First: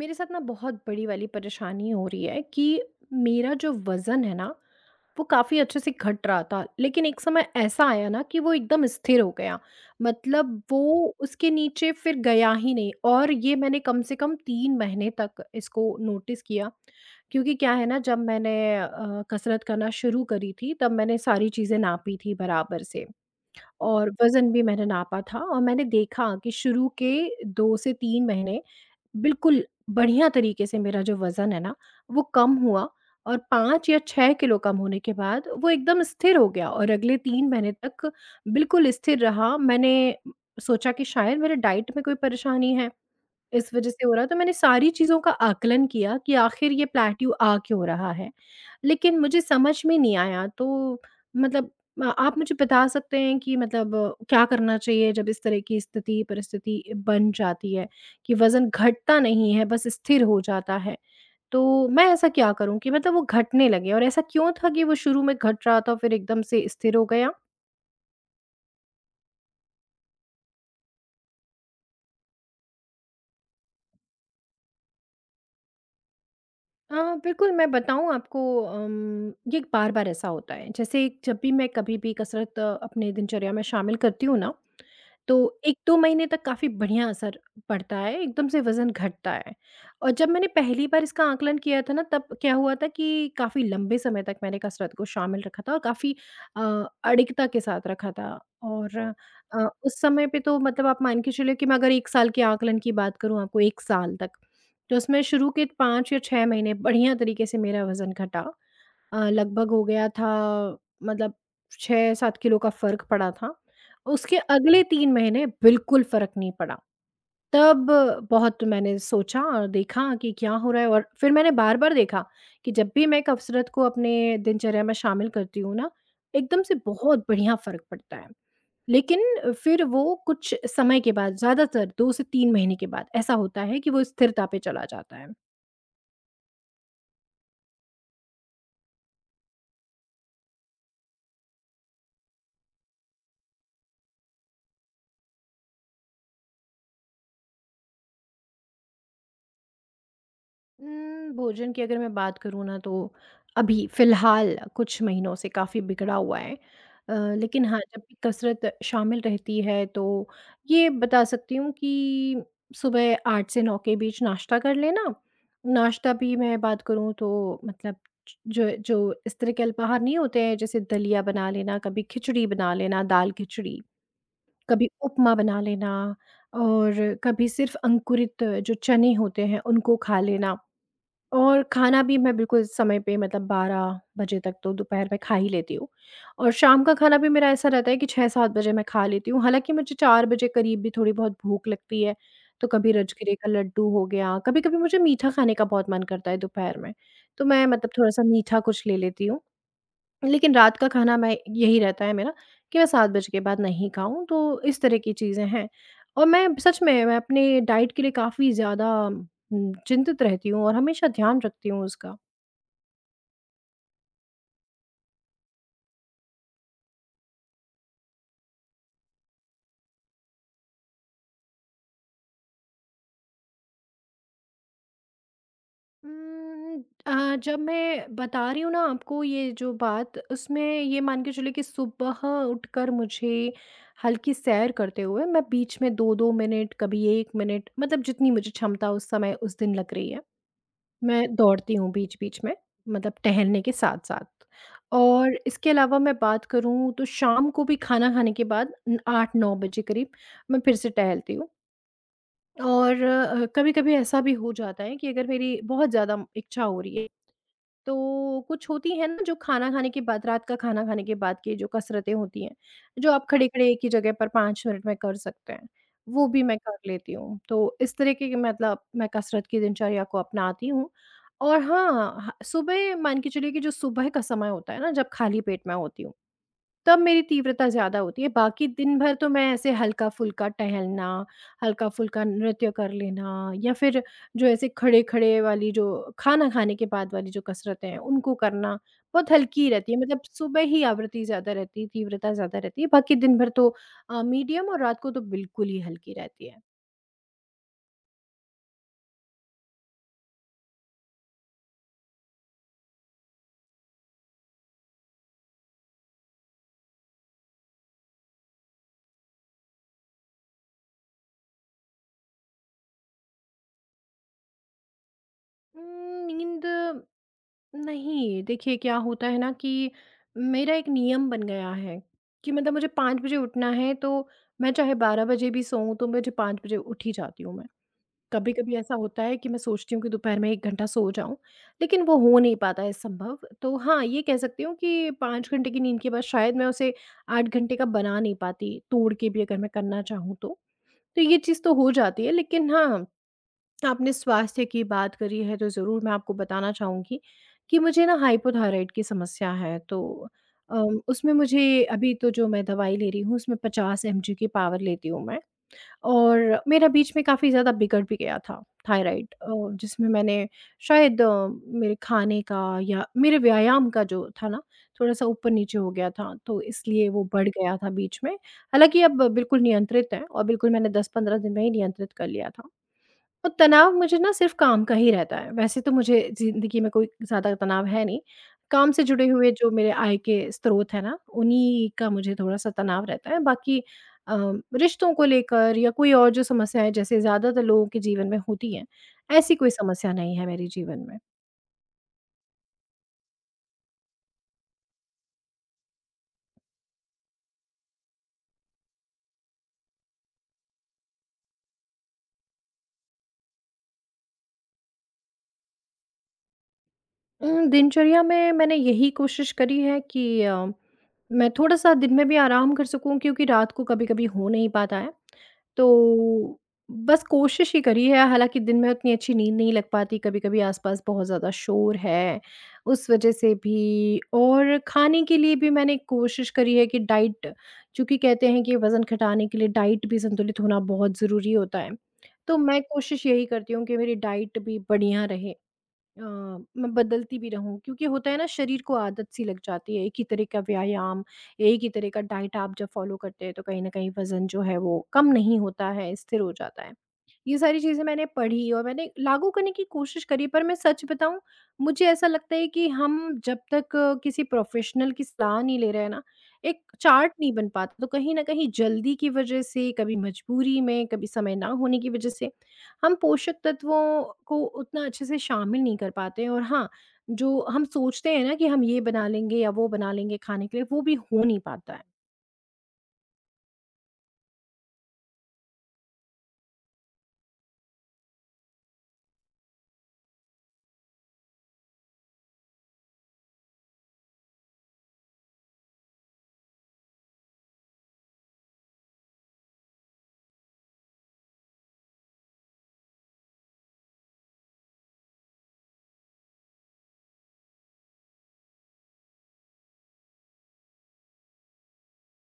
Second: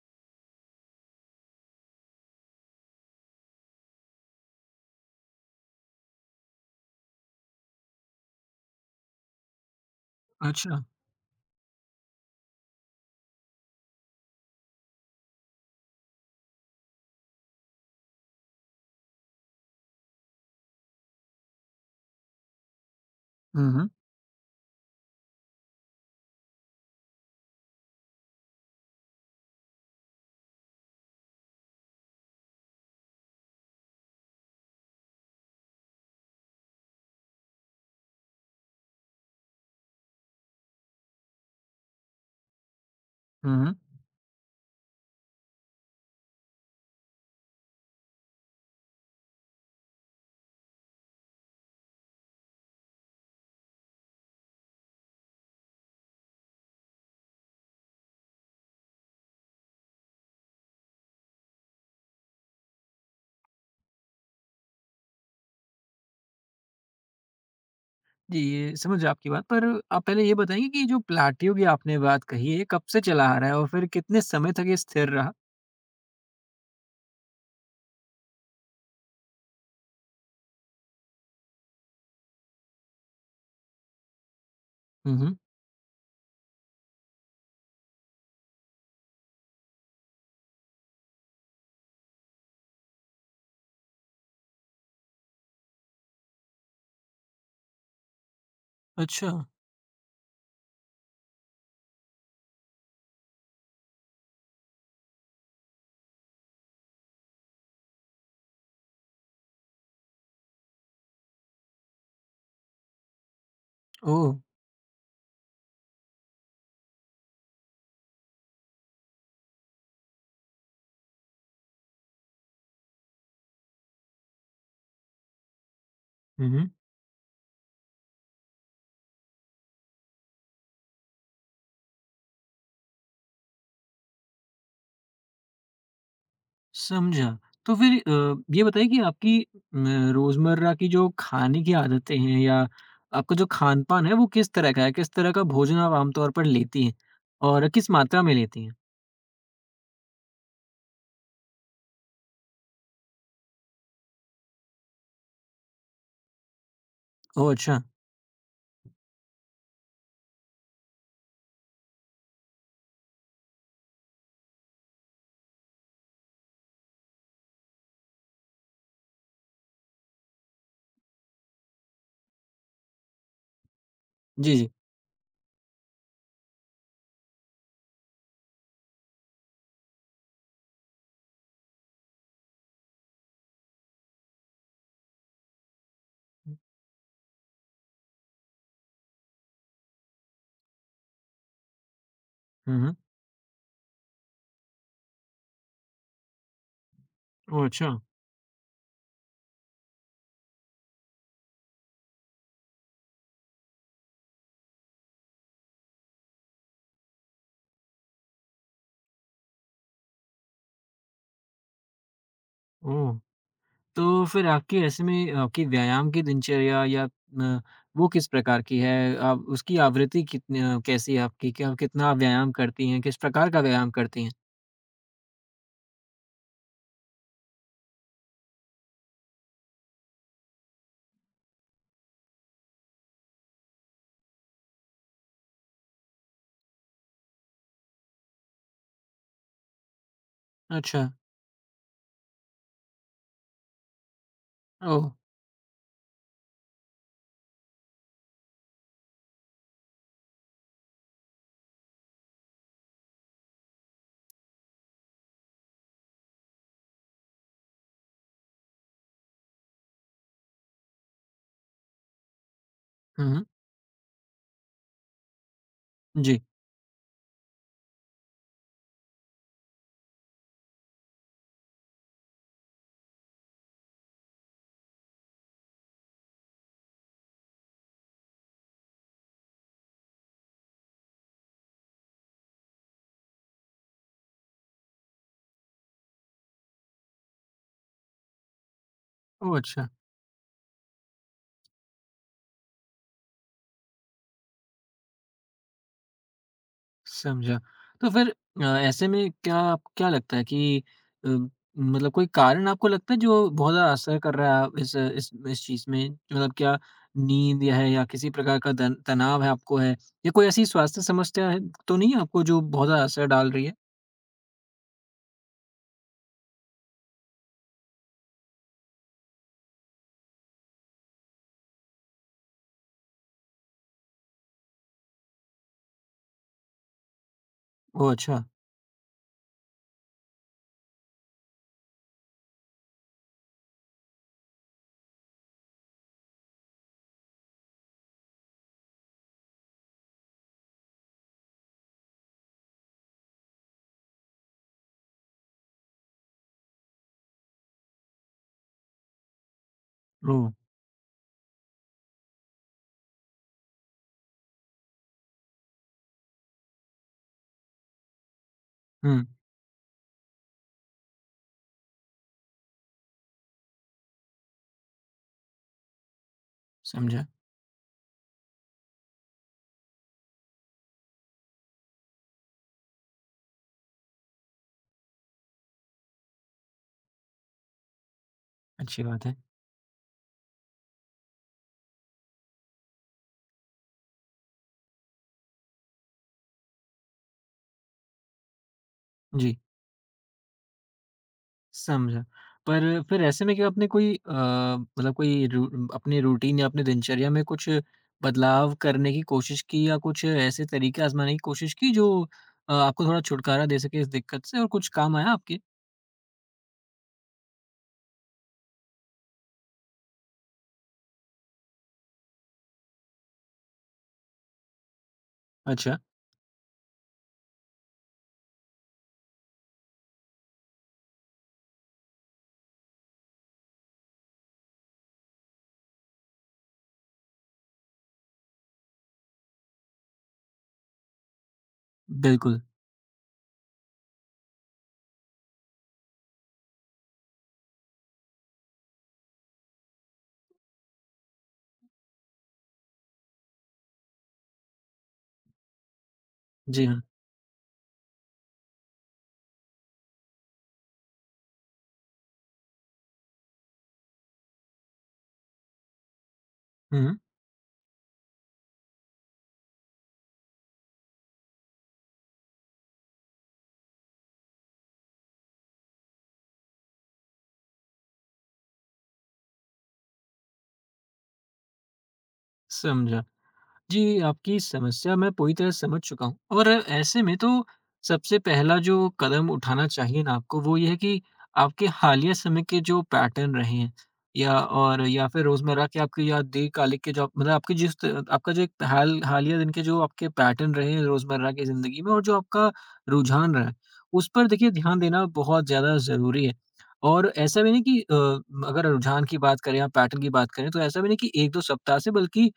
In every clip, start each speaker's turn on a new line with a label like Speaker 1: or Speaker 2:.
Speaker 1: मेरे साथ ना बहुत बड़ी वाली परेशानी हो रही है कि मेरा जो वज़न है ना, वो काफ़ी अच्छे से घट रहा था। लेकिन एक समय ऐसा आया ना कि वो एकदम स्थिर हो गया। मतलब वो
Speaker 2: अच्छा।
Speaker 1: उसके नीचे फिर गया ही नहीं, और ये मैंने कम से कम 3 महीने तक इसको नोटिस किया। क्योंकि क्या है ना, जब मैंने कसरत करना शुरू करी थी, तब मैंने सारी चीज़ें नापी थी बराबर से।
Speaker 2: हुँ, हुँ।
Speaker 1: और वज़न भी मैंने नापा था, और मैंने देखा कि शुरू के 2 से 3 महीने बिल्कुल बढ़िया तरीके से मेरा जो वज़न है ना, वो कम हुआ, और 5 या 6 किलो कम होने के बाद वो एकदम स्थिर हो गया, और अगले 3 महीने तक बिल्कुल स्थिर रहा। मैंने सोचा कि शायद मेरे डाइट में कोई परेशानी है,
Speaker 2: हुँ,
Speaker 1: इस
Speaker 2: हुँ।
Speaker 1: वज़ह से हो रहा है। तो मैंने सारी चीज़ों का आकलन किया कि आखिर ये प्लेट्यू आ क्यों रहा है? लेकिन मुझे समझ में नहीं आया। तो मतलब आप मुझे बता सकते हैं कि मतलब क्या करना चाहिए जब इस तरह की स्थिति, परिस्थिति बन जाती है कि वज़न घटता नहीं है, बस स्थिर हो जाता है? तो मैं ऐसा क्या करूँ कि मतलब वो घटने लगे, और ऐसा क्यों था कि वो शुरू में घट रहा था फिर एकदम से स्थिर हो गया?
Speaker 2: जी, ये समझ रहा आपकी बात पर आप पहले ये बताएँगे कि जो प्लाटियो की आपने बात कही है, ये कब से चला आ रहा है और फिर कितने समय तक ये स्थिर रहा?
Speaker 1: अ, बिल्कुल, मैं बताऊँ आपको। ये बार-बार ऐसा होता है। जैसे जब भी मैं कभी भी कसरत अपने दिनचर्या में शामिल करती हूँ ना,
Speaker 2: हुँ,
Speaker 1: तो
Speaker 2: हुँ।
Speaker 1: 1-2 महीने तक काफ़ी बढ़िया असर पड़ता है, एकदम से वज़न घटता है। और जब मैंने पहली बार इसका आकलन किया था ना, तब क्या हुआ था कि काफ़ी लंबे समय तक मैंने कसरत को शामिल रखा था, और काफ़ी अ, अडिगता के साथ रखा था। और
Speaker 2: अच्छा।
Speaker 1: उस समय पे तो मतलब आप मान के चलिए कि मैं अगर 1 साल के आकलन की बात करूँ आपको, 1 साल तक, तो उसमें शुरू के 5 या 6 महीने बढ़िया तरीके से मेरा वज़न घटा। लगभग हो गया था, मतलब 6-7 किलो का फ़र्क पड़ा था।
Speaker 2: ओह!
Speaker 1: उसके अगले 3 महीने बिल्कुल फ़र्क नहीं पड़ा। तब बहुत मैंने सोचा और देखा कि क्या हो रहा है, और फिर मैंने बार-बार देखा कि जब भी मैं कसरत को अपने दिनचर्या में शामिल करती हूँ ना,
Speaker 2: हुँ,
Speaker 1: एकदम
Speaker 2: हुँ।
Speaker 1: से बहुत बढ़िया फ़र्क पड़ता है। लेकिन फिर वो कुछ समय के बाद, ज़्यादातर 2 से 3 महीने के बाद, ऐसा होता है कि वो स्थिरता पे चला जाता है।
Speaker 2: समझा। तो फिर ये बताइए कि आपकी म रोज़मर्रा की जो खाने की आदतें हैं या आपका जो खान-पान है वो किस तरह का है? किस तरह का भोजन आप आम तौर पर लेती हैं? और किस मात्रा में लेती हैं?
Speaker 1: भोजन की अगर मैं बात करूँ ना, तो अभी फ़िलहाल कुछ महीनों से काफ़ी बिगड़ा हुआ है।
Speaker 2: ओह!
Speaker 1: लेकिन
Speaker 2: अच्छा।
Speaker 1: हाँ, जब भी कसरत शामिल रहती है, तो ये बता सकती हूँ कि सुबह 8 से 9 के बीच नाश्ता कर लेना। नाश्ता भी मैं बात करूँ तो मतलब जो जो इस तरह के अल्पाहार नहीं होते हैं, जैसे दलिया बना लेना, कभी खिचड़ी बना लेना, दाल खिचड़ी,
Speaker 2: जी, जी।
Speaker 1: कभी उपमा बना लेना, और कभी सिर्फ़ अंकुरित जो चने होते हैं उनको खा लेना। और खाना भी मैं बिल्कुल समय पे, मतलब 12 बजे तक तो दोपहर में खा ही लेती हूँ। और शाम का खाना भी मेरा ऐसा रहता है कि 6-7 बजे मैं खा लेती हूँ। हालाँकि मुझे 4 बजे करीब भी थोड़ी बहुत भूख लगती है, तो
Speaker 2: हुँ,
Speaker 1: कभी
Speaker 2: हुँ।
Speaker 1: राजगिरे का लड्डू हो गया, कभी-कभी मुझे मीठा खाने का बहुत मन करता है दोपहर में, तो
Speaker 2: ओह!
Speaker 1: मैं
Speaker 2: अच्छा।
Speaker 1: मतलब थोड़ा-सा मीठा कुछ ले लेती हूँ। लेकिन रात का खाना मैं यही रहता है मेरा कि मैं 7 बजे के बाद नहीं खाऊँ, तो इस तरह की चीज़ें हैं। और मैं सच में मैं अपने डाइट के लिए काफ़ी ज़्यादा चिंतित रहती हूँ, और हमेशा ध्यान रखती हूँ उसका।
Speaker 2: ओह! तो फिर आपकी ऐसे में आपकी व्यायाम की दिनचर्या या वो किस प्रकार की है? आप उसकी आवृत्ति कितनी कैसी है आपकी? क्या कितना आप कितना व्यायाम करती हैं? किस प्रकार का व्यायाम करती हैं?
Speaker 1: जब मैं बता रही हूँ ना आपको ये जो बात, उसमें ये मान के चलिए कि सुबह उठकर मुझे हल्की सैर करते हुए मैं बीच में 2-2 मिनट, कभी 1 मिनट, मतलब जितनी मुझे क्षमता उस समय उस दिन लग रही है।
Speaker 2: अच्छा।
Speaker 1: मैं दौड़ती हूँ बीच-बीच में, मतलब टहलने के साथ-साथ।
Speaker 2: ओह!
Speaker 1: और इसके अलावा मैं बात करूँ तो शाम को भी खाना खाने के बाद 8-9 बजे करीब मैं फिर से टहलती हूँ। और कभी-कभी ऐसा भी हो जाता है कि अगर मेरी बहुत ज़्यादा इच्छा हो रही है, तो कुछ होती हैं ना जो खाना खाने के बाद, रात का खाना खाने के बाद की जो कसरतें होती हैं, जो आप
Speaker 2: हुँ, हुँ।
Speaker 1: खड़े-खड़े एक ही जगह पर 5 मिनट में कर सकते हैं, वो
Speaker 2: जी।
Speaker 1: भी मैं कर लेती हूँ। तो इस तरीके की मतलब मैं कसरत की दिनचर्या को अपनाती हूँ। और हाँ, ह सुबह मान के चलिए कि जो सुबह का समय होता है ना, जब खाली पेट मैं होती हूँ, तब मेरी तीव्रता ज़्यादा होती है। बाकी दिन भर तो मैं ऐसे हल्का-फुल्का टहलना, हल्का-फुल्का नृत्य कर लेना, या फिर जो ऐसे खड़े-खड़े वाली जो खाना खाने के बाद वाली जो कसरतें हैं, उनको करना, बहुत
Speaker 2: ओह!
Speaker 1: हल्की
Speaker 2: अच्छा।
Speaker 1: रहती है। मतलब सुबह ही आवृत्ति ज़्यादा रहती है, तीव्रता ज़्यादा रहती है, बाकी दिन भर तो मीडियम, और रात को तो बिल्कुल ही हल्की रहती है।
Speaker 2: समझा। तो फिर ऐसे में क्या लगता है कि अ, मतलब कोई कारण आपको लगता है जो बहुत ज़्यादा असर कर रहा है आप इस चीज़ में? मतलब क्या नींद या है या किसी प्रकार का तन तनाव है आपको है या कोई ऐसी स्वास्थ्य समस्या है तो नहीं है आपको जो बहुत ज़्यादा असर डाल रही है?
Speaker 1: नींद नहीं, देखिए क्या होता है ना कि मेरा एक नियम बन गया है कि मतलब मुझे 5 बजे उठना है, तो मैं चाहे 12 बजे भी सोऊँ, तो मुझे 5 बजे उठ ही जाती हूँ मैं।
Speaker 2: ओह! अच्छा।
Speaker 1: कभी-कभी ऐसा होता है कि मैं सोचती हूँ कि दोपहर में 1 घंटा सो जाऊँ, लेकिन वो हो नहीं पाता है संभव। तो हाँ, ये कह सकती हूँ कि 5 घंटे की नींद के बाद शायद मैं उसे 8 घंटे का बना नहीं पाती, तोड़ के भी अगर मैं करना चाहूँ तो। तो ये चीज़ तो हो जाती है। लेकिन हाँ, आपने स्वास्थ्य की बात करी है, तो ज़रूर मैं आपको बताना चाहूँगी कि मुझे ना हाइपोथायराइड की समस्या है, तो
Speaker 2: ओह!
Speaker 1: उसमें मुझे अभी तो जो मैं दवाई ले रही हूँ उसमें 50 एमजी की पावर लेती हूँ मैं, और मेरा बीच में काफ़ी ज़्यादा बिगड़ भी गया था
Speaker 2: हुँ,
Speaker 1: थायराइड, जिसमें मैंने शायद मेरे खाने का या मेरे व्यायाम का जो था ना थोड़ा सा ऊपर नीचे हो गया था, तो इसलिए वो
Speaker 2: समझा।
Speaker 1: बढ़ गया था बीच में। हालांकि अब बिल्कुल नियंत्रित है, और बिल्कुल मैंने 10-15 दिन में ही नियंत्रित कर लिया था। तो तनाव मुझे ना सिर्फ़ काम का ही रहता है। वैसे तो मुझे ज़िंदगी में कोई ज़्यादा तनाव है नहीं। काम से
Speaker 2: अच्छी
Speaker 1: जुड़े
Speaker 2: बात है।
Speaker 1: हुए जो मेरे आय के स्रोत हैं ना, उन्हीं का मुझे थोड़ा-सा तनाव रहता है। बाकी अ, रिश्तों को लेकर या कोई और जो समस्याएँ जैसे ज़्यादातर लोगों के जीवन में होती हैं, ऐसी
Speaker 2: जी।
Speaker 1: कोई समस्या नहीं है मेरे जीवन में।
Speaker 2: समझा। पर फिर ऐसे में क्या आपने कोई मतलब कोई रू अपने रूटीन या अपने दिनचर्या में कुछ बदलाव करने की कोशिश की या कुछ ऐसे तरीके आज़माने की कोशिश की जो आपको थोड़ा छुटकारा दे सके इस दिक्कत से और कुछ काम आया आपके?
Speaker 1: दिनचर्या में मैंने यही कोशिश करी है कि मैं थोड़ा-सा दिन में भी आराम कर सकूँ, क्योंकि रात को कभी-कभी हो नहीं पाता है।
Speaker 2: अच्छा।
Speaker 1: तो बस कोशिश ही करी है, हालाँकि दिन में उतनी अच्छी नींद नहीं लग पाती, कभी-कभी आस-पास बहुत ज़्यादा शोर है, उस वजह से भी। और खाने के लिए भी मैंने कोशिश करी है कि डाइट, चूँकि कहते हैं कि वज़न घटाने के लिए डाइट भी संतुलित होना बहुत ज़रूरी होता है। तो
Speaker 2: बिल्कुल।
Speaker 1: मैं कोशिश यही करती हूँ कि मेरी डाइट भी बढ़िया रहे। अ, मैं बदलती भी रहूँ, क्योंकि होता है ना शरीर को आदत सी लग जाती है, एक ही तरह का व्यायाम, एक ही तरह का डाइट आप जब फॉलो करते हैं, तो कहीं ना कहीं वजन जो है वो कम नहीं होता है, स्थिर हो जाता
Speaker 2: जी
Speaker 1: है।
Speaker 2: हाँ।
Speaker 1: ये सारी चीज़ें मैंने पढ़ी और मैंने लागू करने की कोशिश करी, पर मैं सच बताऊं, मुझे ऐसा लगता है कि हम जब तक किसी प्रोफेशनल की सलाह नहीं ले रहे हैं ना, एक
Speaker 2: हुँ, हुँ।
Speaker 1: चार्ट नहीं बन पाता, तो कहीं ना कहीं जल्दी की वजह से, कभी मजबूरी में, कभी समय ना होने की वजह से, हम पोषक तत्वों को उतना अच्छे से शामिल नहीं कर पाते हैं। और हाँ, जो हम सोचते हैं ना कि हम ये बना लेंगे या वो बना लेंगे खाने के लिए, वो भी हो नहीं पाता है।
Speaker 2: समझा। जी, आपकी समस्या मैं पूरी तरह समझ चुका हूँ और ऐसे में तो सबसे पहला जो कदम उठाना चाहिए ना आपको वो ये है कि आपके हालिया समय के जो पैटर्न रहे हैं या फिर रोज़मर्रा के आपके या दीर्घकालिक के जो आप मतलब आपके जिस त आपका जो एक हालिया दिन के जो आपके पैटर्न रहे हैं रोज़मर्रा की ज़िंदगी में और जो आपका रुझान रहा है, उस पर देखिए ध्यान देना बहुत ज़्यादा ज़रूरी है। और ऐसा भी नहीं कि अगर रुझान की बात करें या पैटर्न की बात करें तो ऐसा भी नहीं कि 1-2 सप्ताह से बल्कि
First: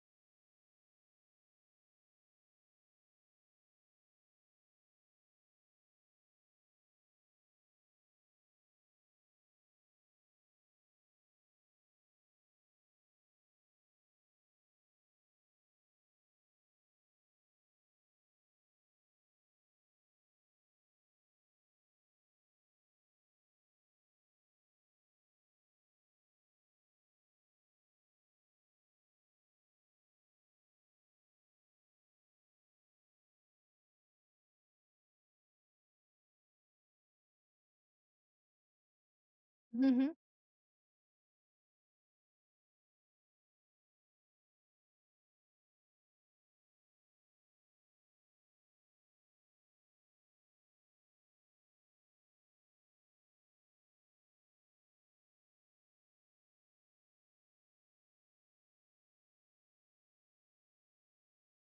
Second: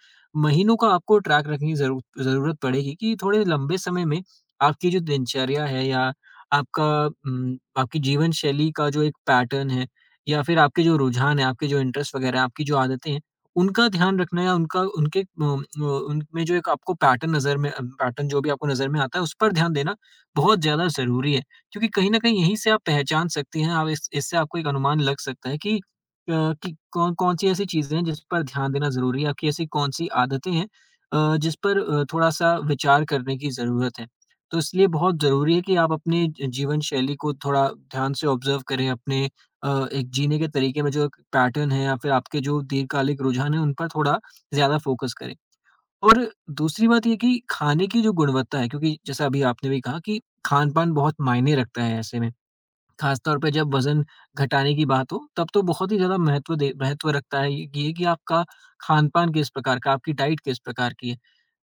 Speaker 2: महीनों का आपको ट्रैक रखने की ज़रूरत पड़ेगी कि थोड़े लंबे समय में आपकी जो दिनचर्या है या आपकी जीवन शैली का जो एक पैटर्न है या फिर आपके जो रुझान है, आपके जो इंटरेस्ट वगैरह हैं, आपकी जो आदतें हैं, उनका ध्यान रखना या उनका उनके अ अ, उनमें जो एक आपको पैटर्न जो भी आपको नज़र में आता है, उस पर ध्यान देना बहुत ज़्यादा ज़रूरी है। क्योंकि कहीं न कहीं यहीं से आप पहचान सकते हैं, आप इस इससे आपको एक अनुमान लग सकता है कि कि कौन कौन सी ऐसी चीज़ें हैं जिस पर ध्यान देना ज़रूरी है? आपकी ऐसी कौन सी आदतें हैं जिस पर थोड़ा-सा विचार करने की ज़रूरत है? तो इसलिए बहुत ज़रूरी है कि आप अपने ज जीवन शैली को थोड़ा ध्यान से ऑब्ज़र्व करें, अपने
Speaker 1: हुँ, हुँ।
Speaker 2: एक जीने के तरीके में जो एक पैटर्न है या फिर आपके जो दीर्घकालिक रुझान हैं, उन पर थोड़ा ज़्यादा फ़ोकस करें। और दूसरी बात ये कि खाने की जो गुणवत्ता है क्योंकि जैसा अभी आपने भी कहा कि खान-पान बहुत मायने रखता है ऐसे में। खासतौर पे जब वज़न घटाने की बात हो, तब तो बहुत ही ज़्यादा महत्व रखता है ये कि आपका खान-पान किस प्रकार का, आपकी डाइट किस प्रकार की है।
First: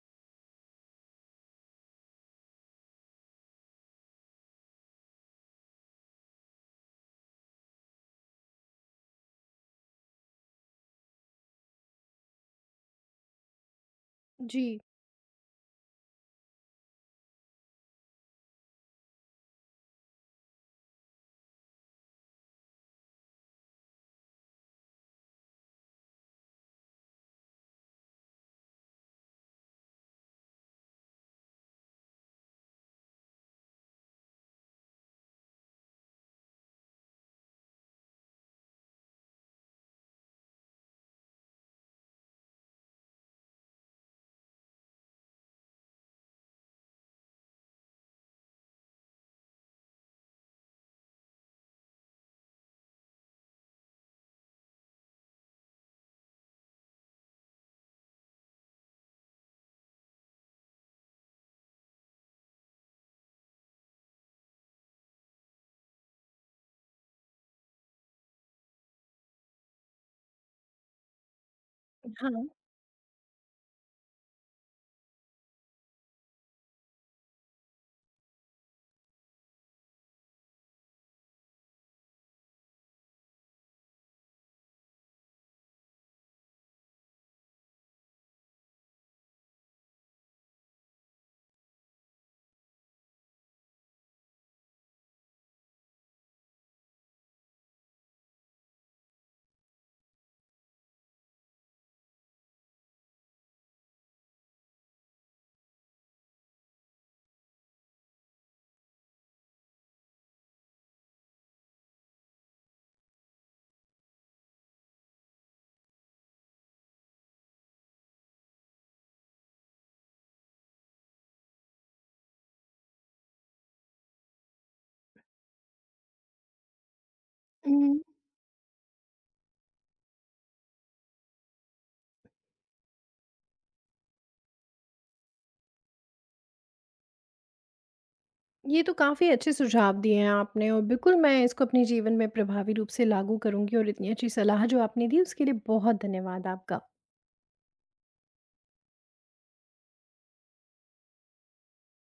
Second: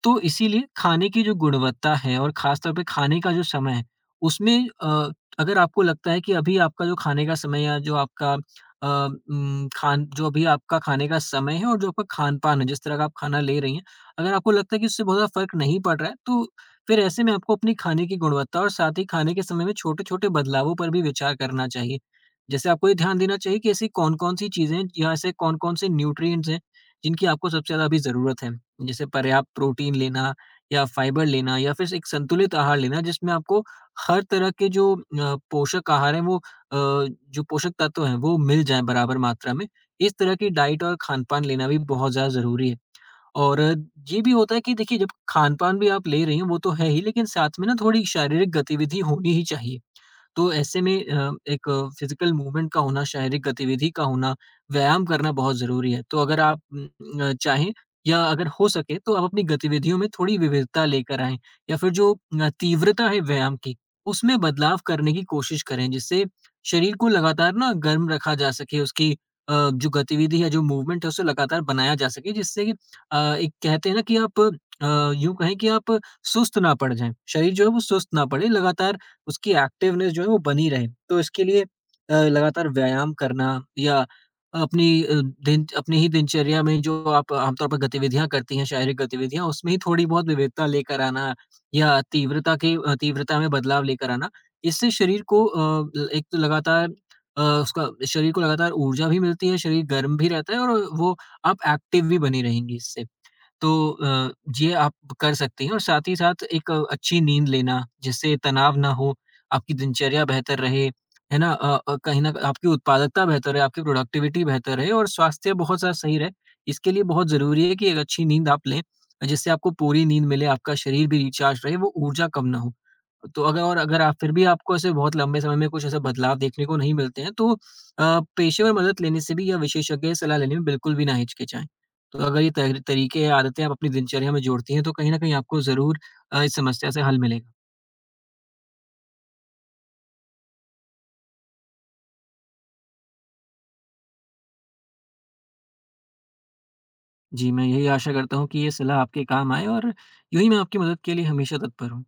Speaker 2: तो इसीलिए खाने की जो गुणवत्ता है और खासतौर पे खाने का जो समय है, उसमें अगर आपको लगता है कि अभी आपका जो खाने का समय या जो अभी आपका खाने का समय है और जो आपका खान-पान है, जिस तरह का आप खाना ले रही हैं, अगर आपको
Speaker 1: जी।
Speaker 2: लगता है कि उससे बहुत ज़्यादा फ़र्क नहीं पड़ रहा है, तो फिर ऐसे में आपको अपनी खाने की गुणवत्ता और साथ ही खाने के समय में छोटे-छोटे बदलावों पर भी विचार करना चाहिए। जैसे आपको ये ध्यान देना चाहिए कि ऐसी कौन-कौन सी चीज़ें हैं या ऐसे कौन-कौन से न्यूट्रिएंट्स हैं, जिनकी आपको सबसे ज़्यादा अभी ज़रूरत है। जैसे पर्याप्त प्रोटीन लेना या फाइबर लेना या फिर एक संतुलित आहार लेना जिसमें आपको हर तरह के जो अ, पोषक आहार हैं वो अ, जो पोषक तत्व हैं वो मिल जाएँ बराबर मात्रा में। इस तरह की डाइट और खान-पान लेना भी बहुत ज़्यादा ज़रूरी है। और ये भी होता है कि देखिए जब खान-पान भी आप ले रही हैं वो तो है ही लेकिन साथ में ना थोड़ी शारीरिक गतिविधि होनी ही चाहिए। तो ऐसे में एक फिजिकल मूवमेंट का होना, शारीरिक गतिविधि का होना, व्यायाम करना बहुत ज़रूरी है। तो अगर आप चाहें या अगर हो सके तो आप अपनी गतिविधियों में थोड़ी विविधता लेकर आएँ या फिर जो तीव्रता है व्यायाम की, उसमें बदलाव करने की कोशिश करें, जिससे शरीर को लगातार ना गर्म रखा जा सके, उसकी अ, जो गतिविधि है, जो मूवमेंट है, उसे लगातार बनाया जा सके,
Speaker 1: हाँ।
Speaker 2: जिससे कि एक कहते हैं ना कि आप यूँ कहें कि आप सुस्त ना पड़ जाएँ। शरीर जो है वो सुस्त ना पड़े, लगातार उसकी एक्टिवनेस जो है वो बनी रहे। तो इसके लिए लगातार व्यायाम करना या अपनी अ, दिन अपनी ही दिनचर्या में जो आप आमतौर पर गतिविधियाँ करती हैं, शारीरिक गतिविधियाँ, उसमें ही थोड़ी बहुत विविधता लेकर आना या तीव्रता में बदलाव लेकर आना, इससे शरीर को अ, ल एक तो लगातार उसका शरीर को लगातार ऊर्जा भी मिलती है, शरीर गर्म भी रहता है और वो आप एक्टिव भी बनी रहेंगी इससे। तो ये आप कर सकती हैं और साथ ही साथ एक अच्छी नींद लेना, जिससे तनाव ना हो, आपकी दिनचर्या बेहतर रहे, है ना? कहीं न आपकी उत्पादकता बेहतर रहे, आपकी प्रोडक्टिविटी बेहतर रहे और स्वास्थ्य बहुत सा सही रहे। इसके लिए बहुत ज़रूरी है कि एक अच्छी नींद आप लें, जिससे आपको पूरी नींद मिले, आपका शरीर भी रिचार्ज रहे, वो ऊर्जा कम ना हो। तो अगर आप फिर भी आपको ऐसे बहुत लंबे समय में कुछ ऐसे बदलाव देखने को नहीं मिलते हैं, तो
Speaker 1: उम,
Speaker 2: पेशेवर मदद लेने से भी या विशेषज्ञ से सलाह लेने में बिल्कुल भी ना हिचकिचाएँ। तो अगर ये तर तरीके या आदतें आप अपनी दिनचर्या में जोड़ती हैं, तो कहीं न कहीं आपको ज़रूर इस समस्या से हल मिलेगा।
Speaker 1: ये तो काफ़ी अच्छे सुझाव दिए हैं आपने, और बिल्कुल मैं इसको अपने जीवन में प्रभावी रूप से लागू करूँगी, और इतनी अच्छी सलाह जो आपने दी उसके लिए बहुत धन्यवाद आपका।
Speaker 2: जी, मैं यही आशा करता हूँ कि ये सलाह आपके काम आए और यूँ ही मैं आपकी मदद के लिए हमेशा तत्पर हूँ।